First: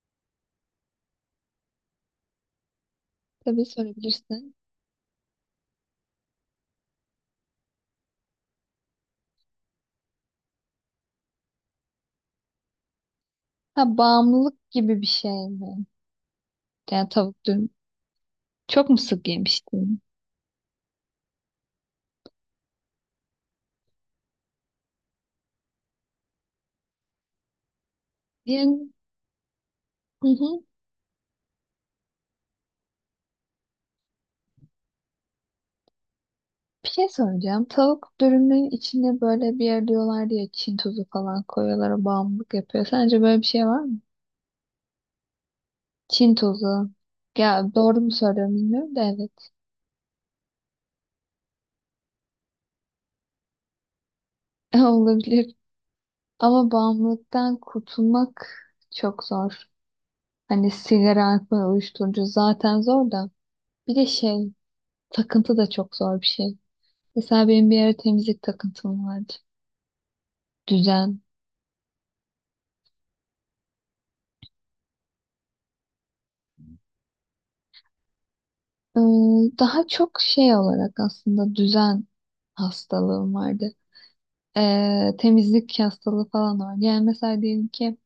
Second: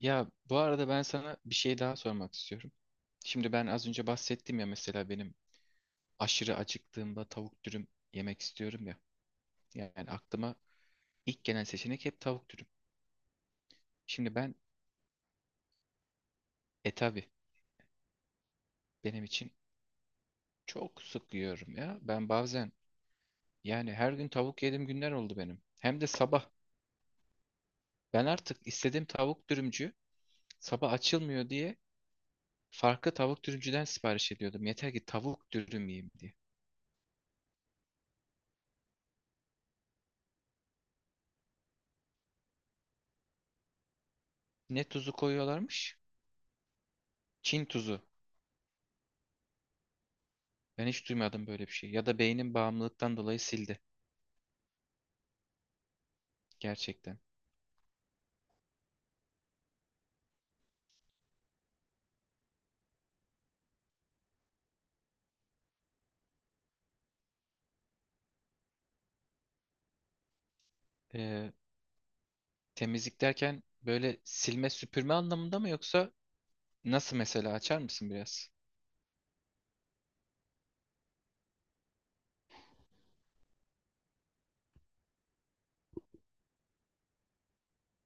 Ya bu arada ben sana bir şey daha sormak istiyorum. Şimdi Tabii ben az önce sorabilirsin. bahsettim ya, mesela benim aşırı acıktığımda tavuk dürüm yemek istiyorum ya. Yani aklıma ilk gelen seçenek hep tavuk dürüm. Ha, Şimdi ben bağımlılık gibi bir şey mi? Yani tabi tavuk dürüm. Çok mu benim sık için yemiştin? çok sık yiyorum ya. Ben bazen yani her gün tavuk yediğim günler oldu benim. Hem de sabah. Ben artık Yani, istediğim tavuk dürümcü hı hı. sabah açılmıyor diye farklı tavuk dürümcüden sipariş ediyordum. Yeter ki tavuk dürüm yiyeyim diye. Bir şey soracağım. Tavuk dürümün içine böyle bir yer diyorlar diye Çin tuzu falan koyuyorlar. O bağımlılık yapıyor. Sence böyle bir şey var mı? Ne tuzu koyuyorlarmış? Çin tuzu. Çin Ya doğru tuzu. mu söylüyorum bilmiyorum da evet. Ben hiç duymadım böyle bir şey. Ya da beynim bağımlılıktan dolayı sildi Olabilir. Ama gerçekten. bağımlılıktan kurtulmak çok zor. Hani sigara, alkol, uyuşturucu zaten zor da. Bir de şey, takıntı da çok zor bir şey. Mesela benim bir ara temizlik takıntım vardı. Düzen. Ee, Temizlik derken böyle silme süpürme anlamında mı, yoksa nasıl, mesela açar mısın biraz? Ee, Daha çok şey olarak aslında düzen hastalığım vardı. Temizlik hastalığı falan var. Yani mesela diyelim ki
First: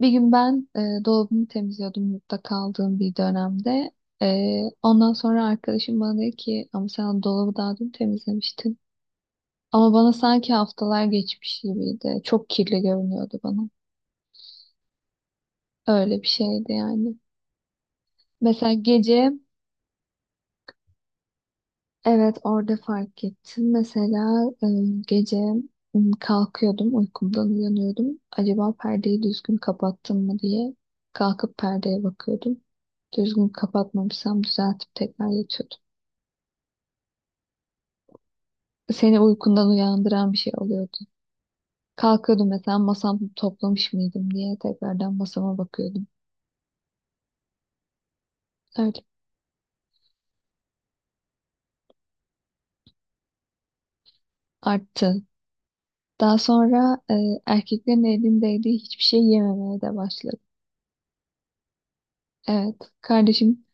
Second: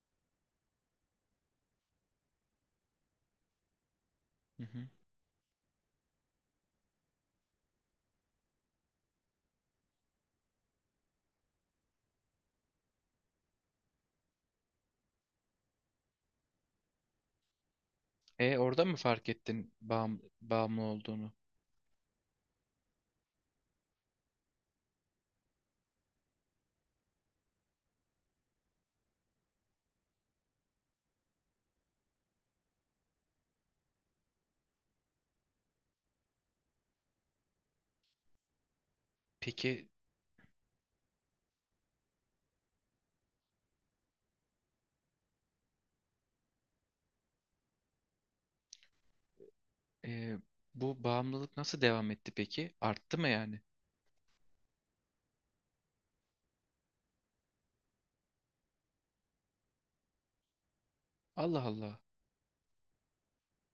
bir gün ben dolabımı temizliyordum yurtta kaldığım bir dönemde. Hı hı. Ondan sonra arkadaşım bana dedi ki ama sen dolabı daha dün temizlemiştin. Ama bana sanki haftalar geçmiş gibiydi. Çok kirli görünüyordu bana. Öyle bir şeydi yani. E Mesela orada mı fark gece. ettin bağımlı olduğunu? Evet, orada fark ettim. Mesela gece kalkıyordum uykumdan uyanıyordum. Acaba perdeyi düzgün kapattım mı diye kalkıp perdeye bakıyordum. Düzgün kapatmamışsam düzeltip tekrar yatıyordum. Seni uykundan Peki uyandıran bir şey oluyordu. Kalkıyordum mesela masamı toplamış mıydım diye tekrardan masama bakıyordum. Öyle. e, bu bağımlılık nasıl devam etti peki? Arttı mı yani? Arttı. Daha sonra erkeklerin elindeydiği hiçbir şey yememeye de başladım. Allah Allah. Evet kardeşim.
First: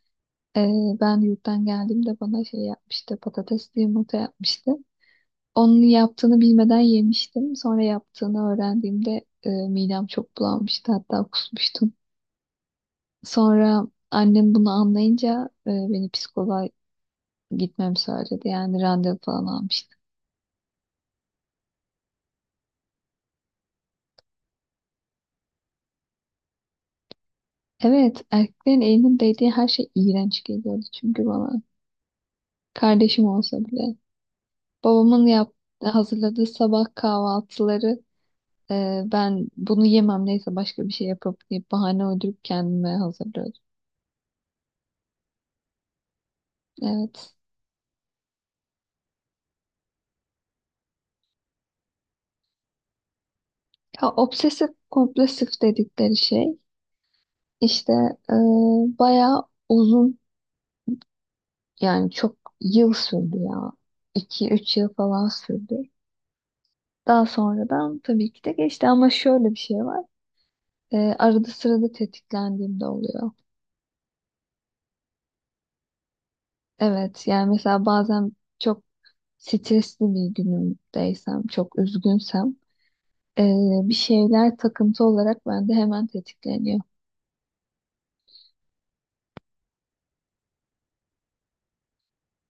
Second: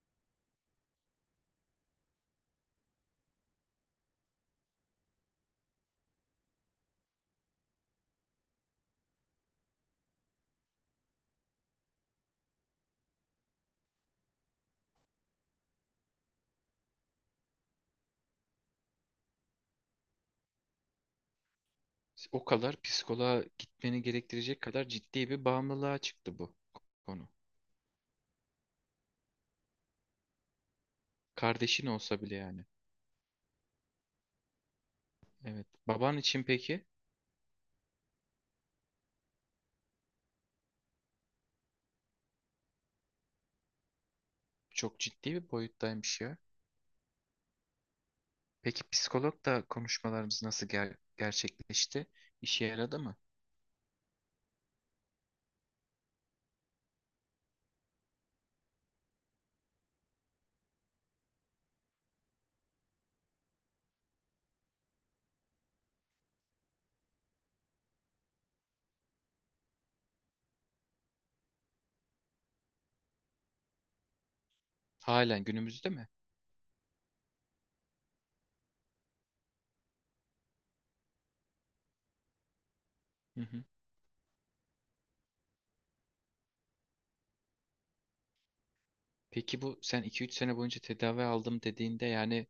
Ben yurttan geldiğimde bana şey yapmıştı, patatesli yumurta yapmıştı. Onun yaptığını bilmeden yemiştim. Sonra yaptığını öğrendiğimde midem çok bulanmıştı, hatta kusmuştum. Sonra annem bunu anlayınca beni psikoloğa gitmemi söyledi. Yani randevu falan almıştı. O kadar psikoloğa gitmeni gerektirecek kadar ciddi bir bağımlılığa çıktı bu konu. Evet, erkeklerin elinin değdiği her şey iğrenç geliyordu çünkü bana. Kardeşin olsa bile yani. Kardeşim olsa bile. Babamın Evet. Baban için hazırladığı peki sabah kahvaltıları. Ben bunu yemem neyse başka bir şey yapıp deyip bahane uydurup kendime hazırlıyordum. çok ciddi bir boyuttaymış ya. Evet. Peki psikologla konuşmalarımız nasıl gerçekleşti? İşe yaradı mı? Ya, obsesif kompulsif dedikleri şey işte e, bayağı uzun, yani çok yıl sürdü ya. İki üç yıl falan sürdü. Daha sonradan tabii ki de geçti ama şöyle bir şey var. Arada sırada tetiklendiğimde oluyor. Halen günümüzde mi? Evet yani mesela bazen çok stresli bir günümdeysem, çok üzgünsem, Hı Ee, hı. bir şeyler takıntı olarak bende hemen tetikleniyor. Peki bu sen 2-3 sene boyunca tedavi aldım dediğinde yani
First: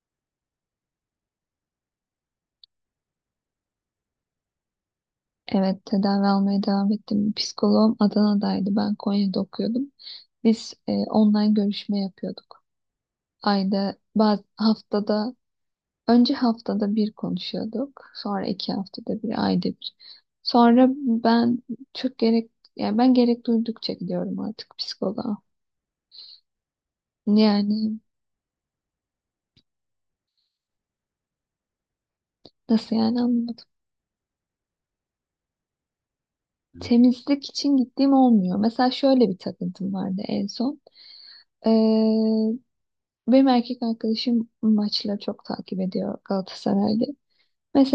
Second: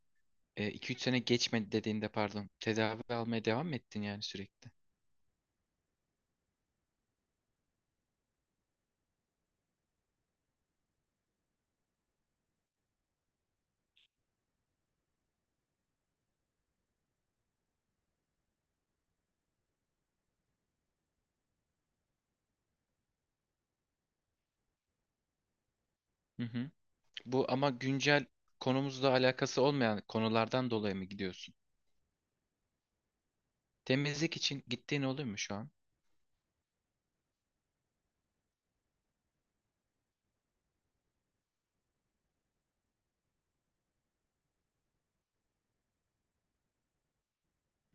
2-3 sene geçmedi dediğinde, pardon, tedavi almaya devam mı ettin yani sürekli? Evet, tedavi almaya devam ettim. Psikoloğum Adana'daydı. Ben Konya'da okuyordum. Biz online görüşme yapıyorduk. Ayda, baz haftada, önce haftada bir konuşuyorduk. Sonra iki haftada bir, ayda bir. Sonra ben çok gerek, yani ben gerek duydukça gidiyorum artık psikoloğa. Hı hı. Bu ama Yani güncel konumuzla alakası olmayan konulardan dolayı mı gidiyorsun? nasıl yani anlamadım. Temizlik için gittiğin oluyor mu şu an? Temizlik için gittiğim olmuyor. Mesela şöyle bir takıntım vardı en son. Benim erkek arkadaşım maçları çok takip ediyor Galatasaray'da.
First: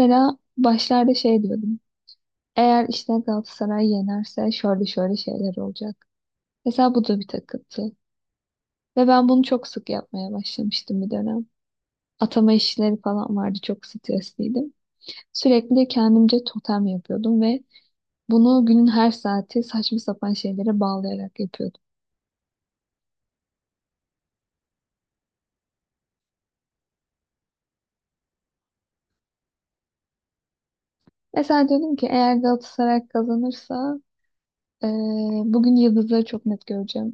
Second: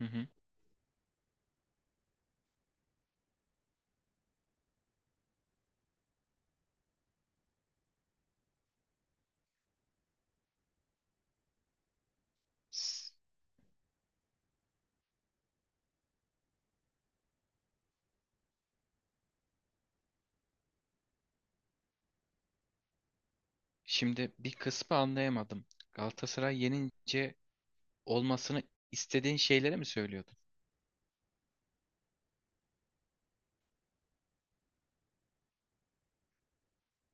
Hı başlarda şey diyordum. Eğer işte Galatasaray yenerse şöyle şöyle şeyler olacak. Mesela bu da bir takıntı. Ve ben bunu çok sık yapmaya başlamıştım bir dönem. Atama işleri hı. falan vardı. Çok stresliydim. Sürekli kendimce totem yapıyordum ve bunu günün her saati saçma sapan şeylere bağlayarak yapıyordum. Şimdi bir kısmı anlayamadım. Galatasaray yenince olmasını istediğin şeyleri mi söylüyordun? Mesela diyordum ki eğer Galatasaray kazanırsa bugün yıldızları çok net göreceğim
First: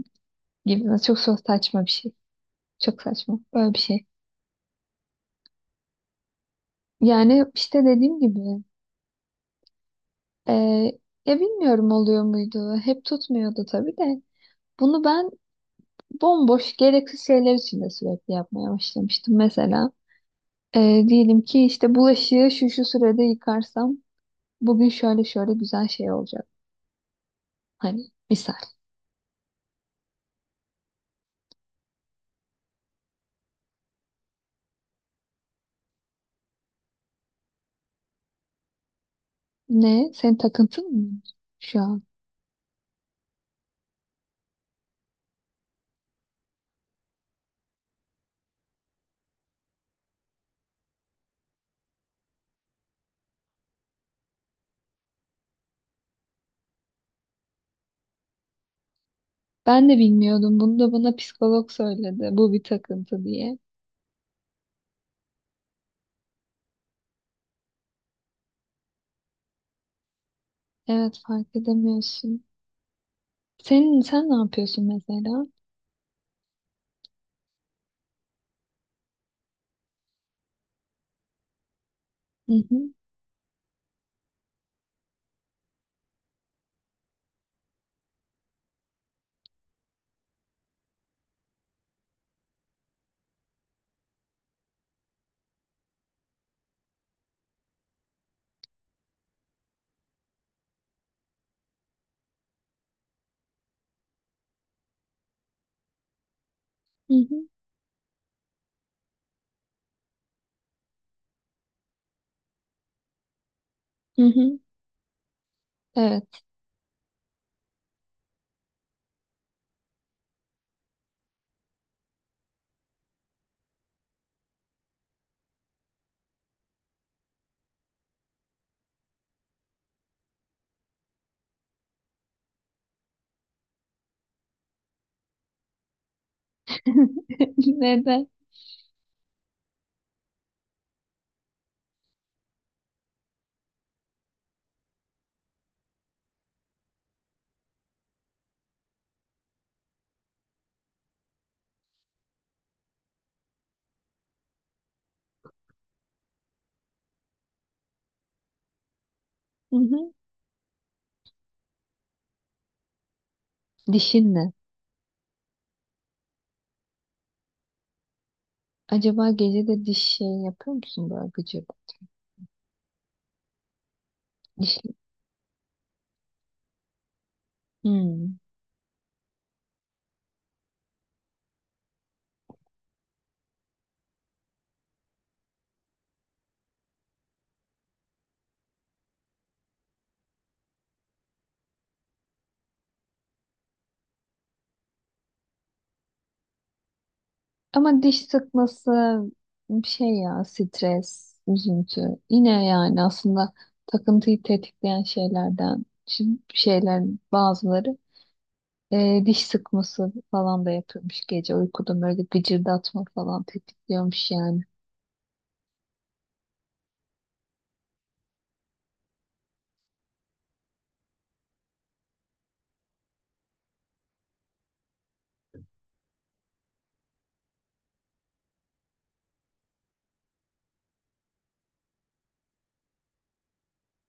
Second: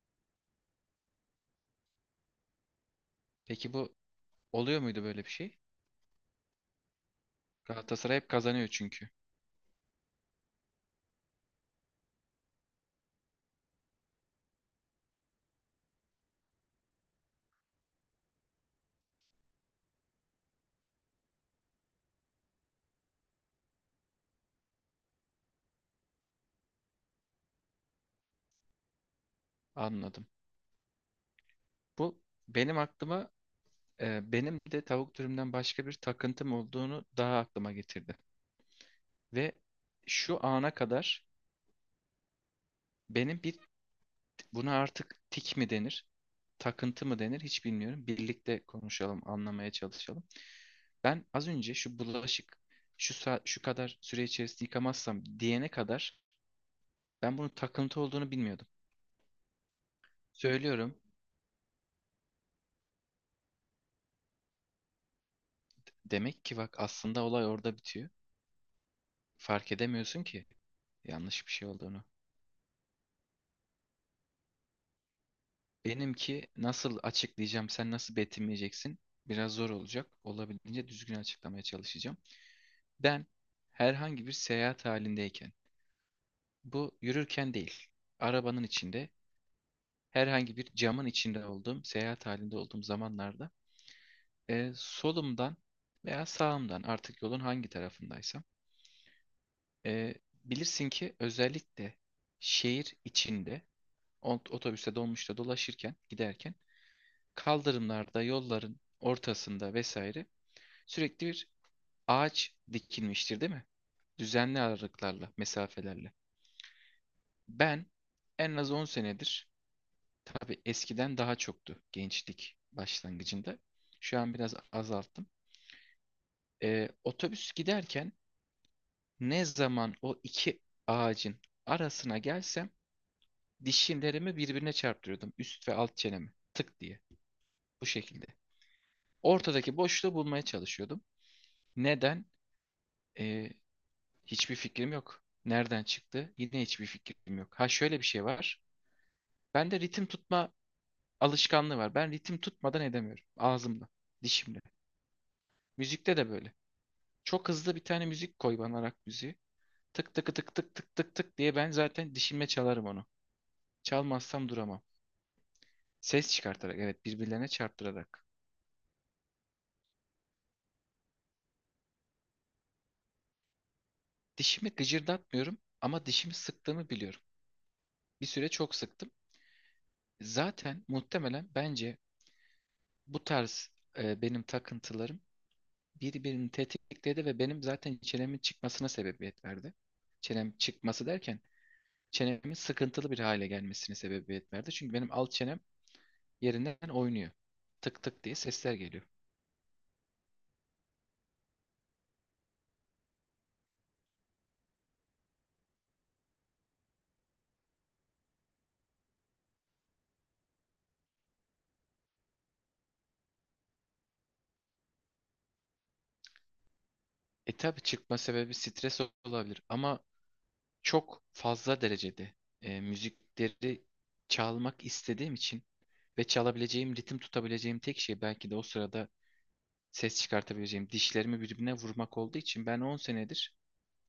gibi. Çok saçma bir şey. Çok saçma. Peki Böyle bir bu şey. oluyor muydu böyle bir şey? Yani işte Galatasaray dediğim hep gibi kazanıyor çünkü. e, ya bilmiyorum, oluyor muydu? Hep tutmuyordu tabii de. Bunu ben bomboş gereksiz şeyler için de sürekli yapmaya başlamıştım. Mesela diyelim ki işte bulaşığı şu şu sürede yıkarsam bugün şöyle şöyle güzel şey olacak. Hani misal. Anladım. Bu benim aklıma benim de tavuk dürümden başka bir takıntım olduğunu daha aklıma getirdi. Ve Ne? Senin şu ana takıntın mı kadar şu an? benim bir, buna artık tik mi denir, takıntı mı denir hiç bilmiyorum. Birlikte konuşalım, anlamaya çalışalım. Ben az önce şu bulaşık şu şu kadar süre içerisinde yıkamazsam diyene kadar ben bunun takıntı olduğunu bilmiyordum. Ben de bilmiyordum. Bunu da Söylüyorum. bana psikolog söyledi. Bu bir takıntı diye. Demek ki bak, aslında olay orada bitiyor. Fark edemiyorsun ki Evet, yanlış bir fark şey olduğunu. edemiyorsun. Senin sen ne yapıyorsun mesela? Benimki nasıl açıklayacağım, sen nasıl betimleyeceksin? Biraz zor olacak. Olabildiğince düzgün açıklamaya çalışacağım. Hı hı Ben herhangi bir seyahat halindeyken, bu yürürken değil, arabanın içinde, herhangi bir camın içinde olduğum, seyahat halinde olduğum zamanlarda solumdan veya sağımdan, artık yolun hangi tarafındaysam, e, bilirsin ki özellikle şehir içinde otobüste, dolmuşta dolaşırken, giderken hı hı kaldırımlarda, yolların ortasında vesaire sürekli bir ağaç dikilmiştir, değil mi? hı hı. Düzenli aralıklarla, mesafelerle. Evet. Ben en az 10 senedir, tabii eskiden daha çoktu, gençlik başlangıcında. Şu an biraz azalttım. E, otobüs giderken ne zaman o iki ağacın arasına gelsem dişlerimi birbirine çarptırıyordum. Üst ve alt çenemi. Tık diye. Bu şekilde. Neden? Ortadaki boşluğu bulmaya çalışıyordum. Neden? Ee, hiçbir fikrim yok. Nereden çıktı? Yine hiçbir fikrim yok. Ha, şöyle bir şey var. Bende ritim tutma alışkanlığı var. Ben ritim tutmadan edemiyorum. Ağzımla, dişimle. Müzikte de böyle. Çok hızlı bir tane müzik koy bana, rock müziği. Hı hı. Tık tık tık tık tık tık tık diye ben zaten dişimle çalarım onu. Çalmazsam Dişinle. duramam. Ses çıkartarak, evet, birbirlerine çarptırarak. Acaba gece de diş şey yapıyor musun, böyle gıcır? Dişimi Diş. gıcırdatmıyorum ama dişimi sıktığımı biliyorum. Bir Hmm. süre çok sıktım. Zaten muhtemelen bence bu tarz benim takıntılarım birbirini tetikledi ve benim zaten çenemin çıkmasına sebebiyet verdi. Çenem çıkması derken çenemin sıkıntılı bir hale gelmesine sebebiyet verdi. Çünkü benim alt çenem yerinden oynuyor. Ama Tık tık diş diye sesler sıkması geliyor. bir şey ya, stres, üzüntü. Yine yani aslında takıntıyı tetikleyen şeylerden şimdi, şeyler, bazıları diş sıkması falan da yapıyormuş, gece uykuda böyle gıcırdatma falan tetikliyormuş yani. E tabii çıkma sebebi stres olabilir ama çok fazla derecede müzikleri çalmak istediğim için ve çalabileceğim, ritim tutabileceğim tek şey belki de o sırada ses çıkartabileceğim dişlerimi birbirine vurmak olduğu için ben 10 senedir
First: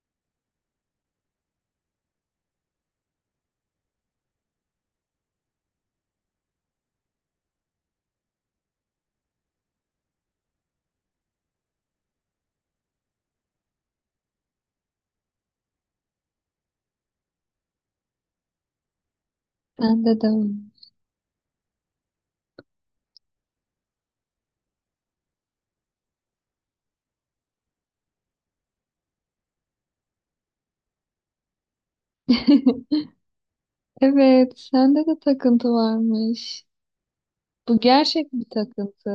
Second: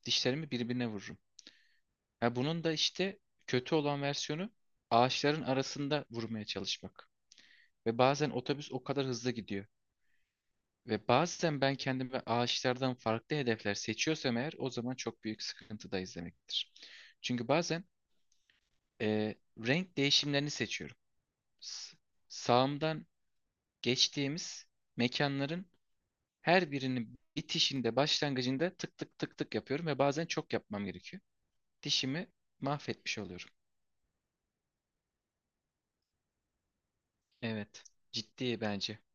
dişlerimi birbirine vururum. Ha, bunun da işte kötü olan versiyonu ağaçların arasında vurmaya çalışmak. Ve bazen otobüs o kadar hızlı gidiyor. Ve bazen ben kendime ağaçlardan farklı hedefler seçiyorsam eğer, o zaman çok büyük sıkıntıdayız demektir. Çünkü bazen Ee, renk Bende de öyle. değişimlerini seçiyorum. S- Sağımdan geçtiğimiz mekanların her birinin bitişinde, başlangıcında tık tık tık tık yapıyorum ve bazen çok yapmam gerekiyor. Dişimi mahvetmiş oluyorum. Evet, sende de takıntı varmış. Bu Evet, gerçek bir ciddi bence. takıntı.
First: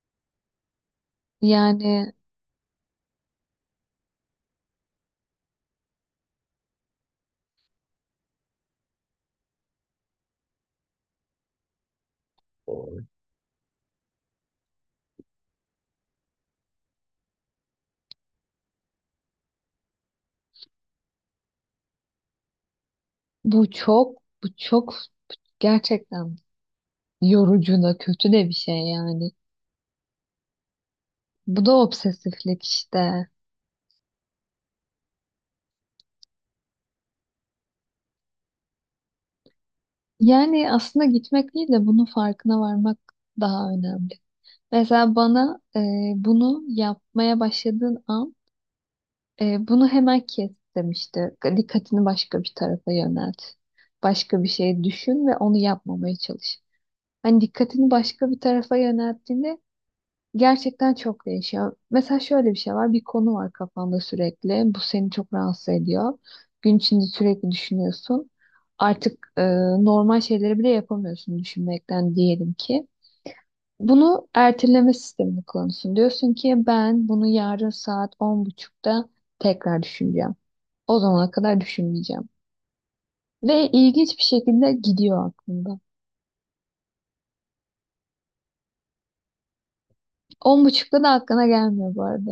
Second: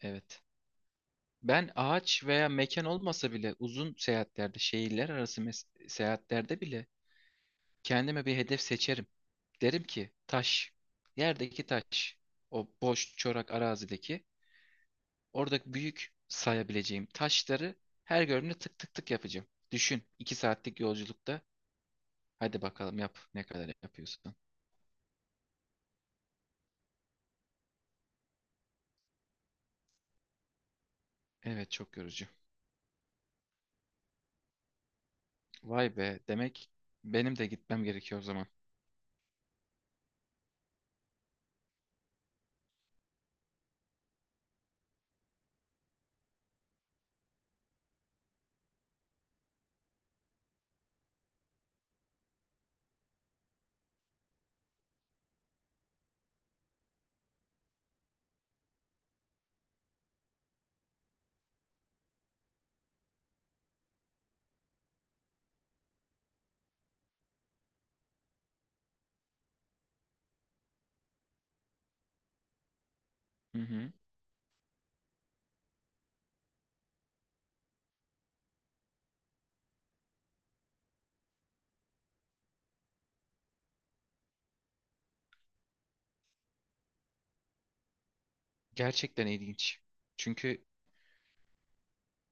Evet. Ben Yani ağaç veya mekan olmasa bile uzun seyahatlerde, şehirler arası seyahatlerde bile kendime bir hedef seçerim. Derim ki taş, yerdeki taş, o boş çorak arazideki, oradaki büyük sayabileceğim taşları her gördüğümde tık tık tık yapacağım. Düşün, 2 saatlik yolculukta. Hadi bakalım yap, ne kadar bu çok, yapıyorsun. bu çok gerçekten yorucu da kötü de bir şey yani. Bu Evet, da çok yorucu. obsesiflik işte. Vay be, demek benim de gitmem gerekiyor o zaman. Yani aslında gitmek değil de bunun farkına varmak daha önemli. Mesela bana bunu yapmaya başladığın an bunu hemen kes demişti. Dikkatini başka bir tarafa yönelt. Başka bir şey düşün ve onu yapmamaya çalış. Hani dikkatini başka bir tarafa yönelttiğinde gerçekten çok değişiyor. Mesela şöyle bir şey var. Bir konu var kafanda sürekli. Bu seni çok rahatsız ediyor. Gün içinde sürekli düşünüyorsun. Artık normal şeyleri bile yapamıyorsun düşünmekten, diyelim ki. Hı hı. Bunu erteleme sistemini kullanıyorsun. Diyorsun ki ben bunu yarın saat 10.30'da tekrar düşüneceğim. O zamana kadar düşünmeyeceğim. Ve ilginç bir şekilde gidiyor aklında. Gerçekten ilginç. On Çünkü buçukta da aklına gelmiyor bu arada.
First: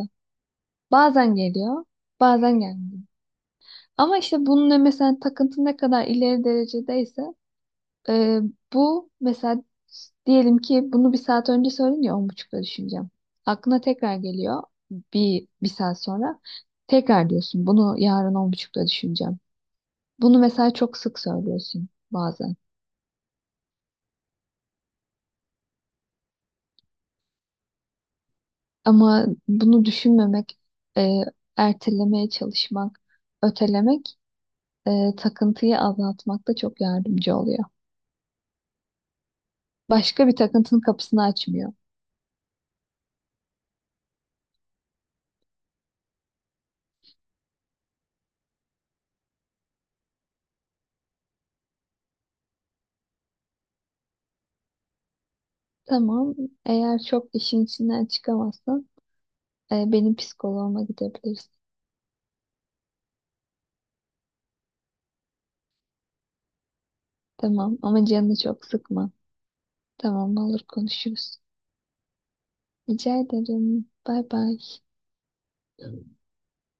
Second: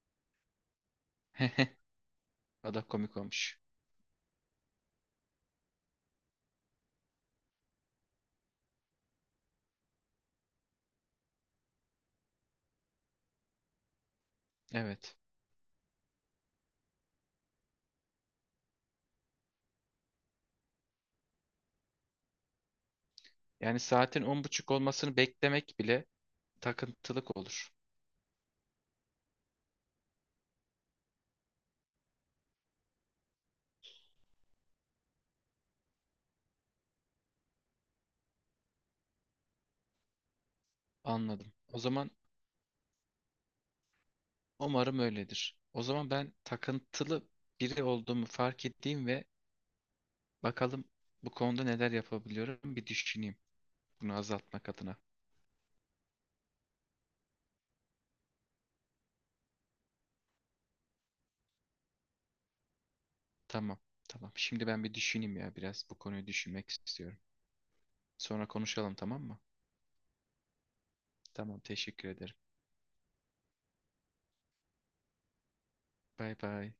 Bazen geliyor, bazen adam gelmiyor. komik olmuş. Ama işte bunun mesela takıntı ne kadar ileri derecedeyse e, bu mesela diyelim ki bunu bir saat önce söyledin ya, 10.30'da düşüneceğim. Aklına tekrar geliyor Evet. bir saat sonra. Tekrar diyorsun bunu yarın 10.30'da düşüneceğim. Bunu mesela çok sık söylüyorsun bazen. Yani saatin 10:30 olmasını beklemek bile takıntılık olur. Ama bunu düşünmemek, e, ertelemeye çalışmak, ötelemek, takıntıyı azaltmakta çok yardımcı oluyor. Başka bir takıntının kapısını Anladım. açmıyor. O zaman umarım öyledir. O zaman ben takıntılı biri olduğumu fark ettiğim ve bakalım bu konuda neler yapabiliyorum bir düşüneyim bunu azaltmak adına. Tamam. Eğer çok işin içinden çıkamazsan benim psikoloğuma gidebilirsin. Tamam, tamam. Şimdi ben bir düşüneyim ya, biraz bu konuyu düşünmek istiyorum. Tamam ama canını Sonra çok konuşalım, sıkma. tamam mı? Tamam, olur, konuşuruz. Tamam, teşekkür ederim. Rica ederim. Bay bay. Bay bay.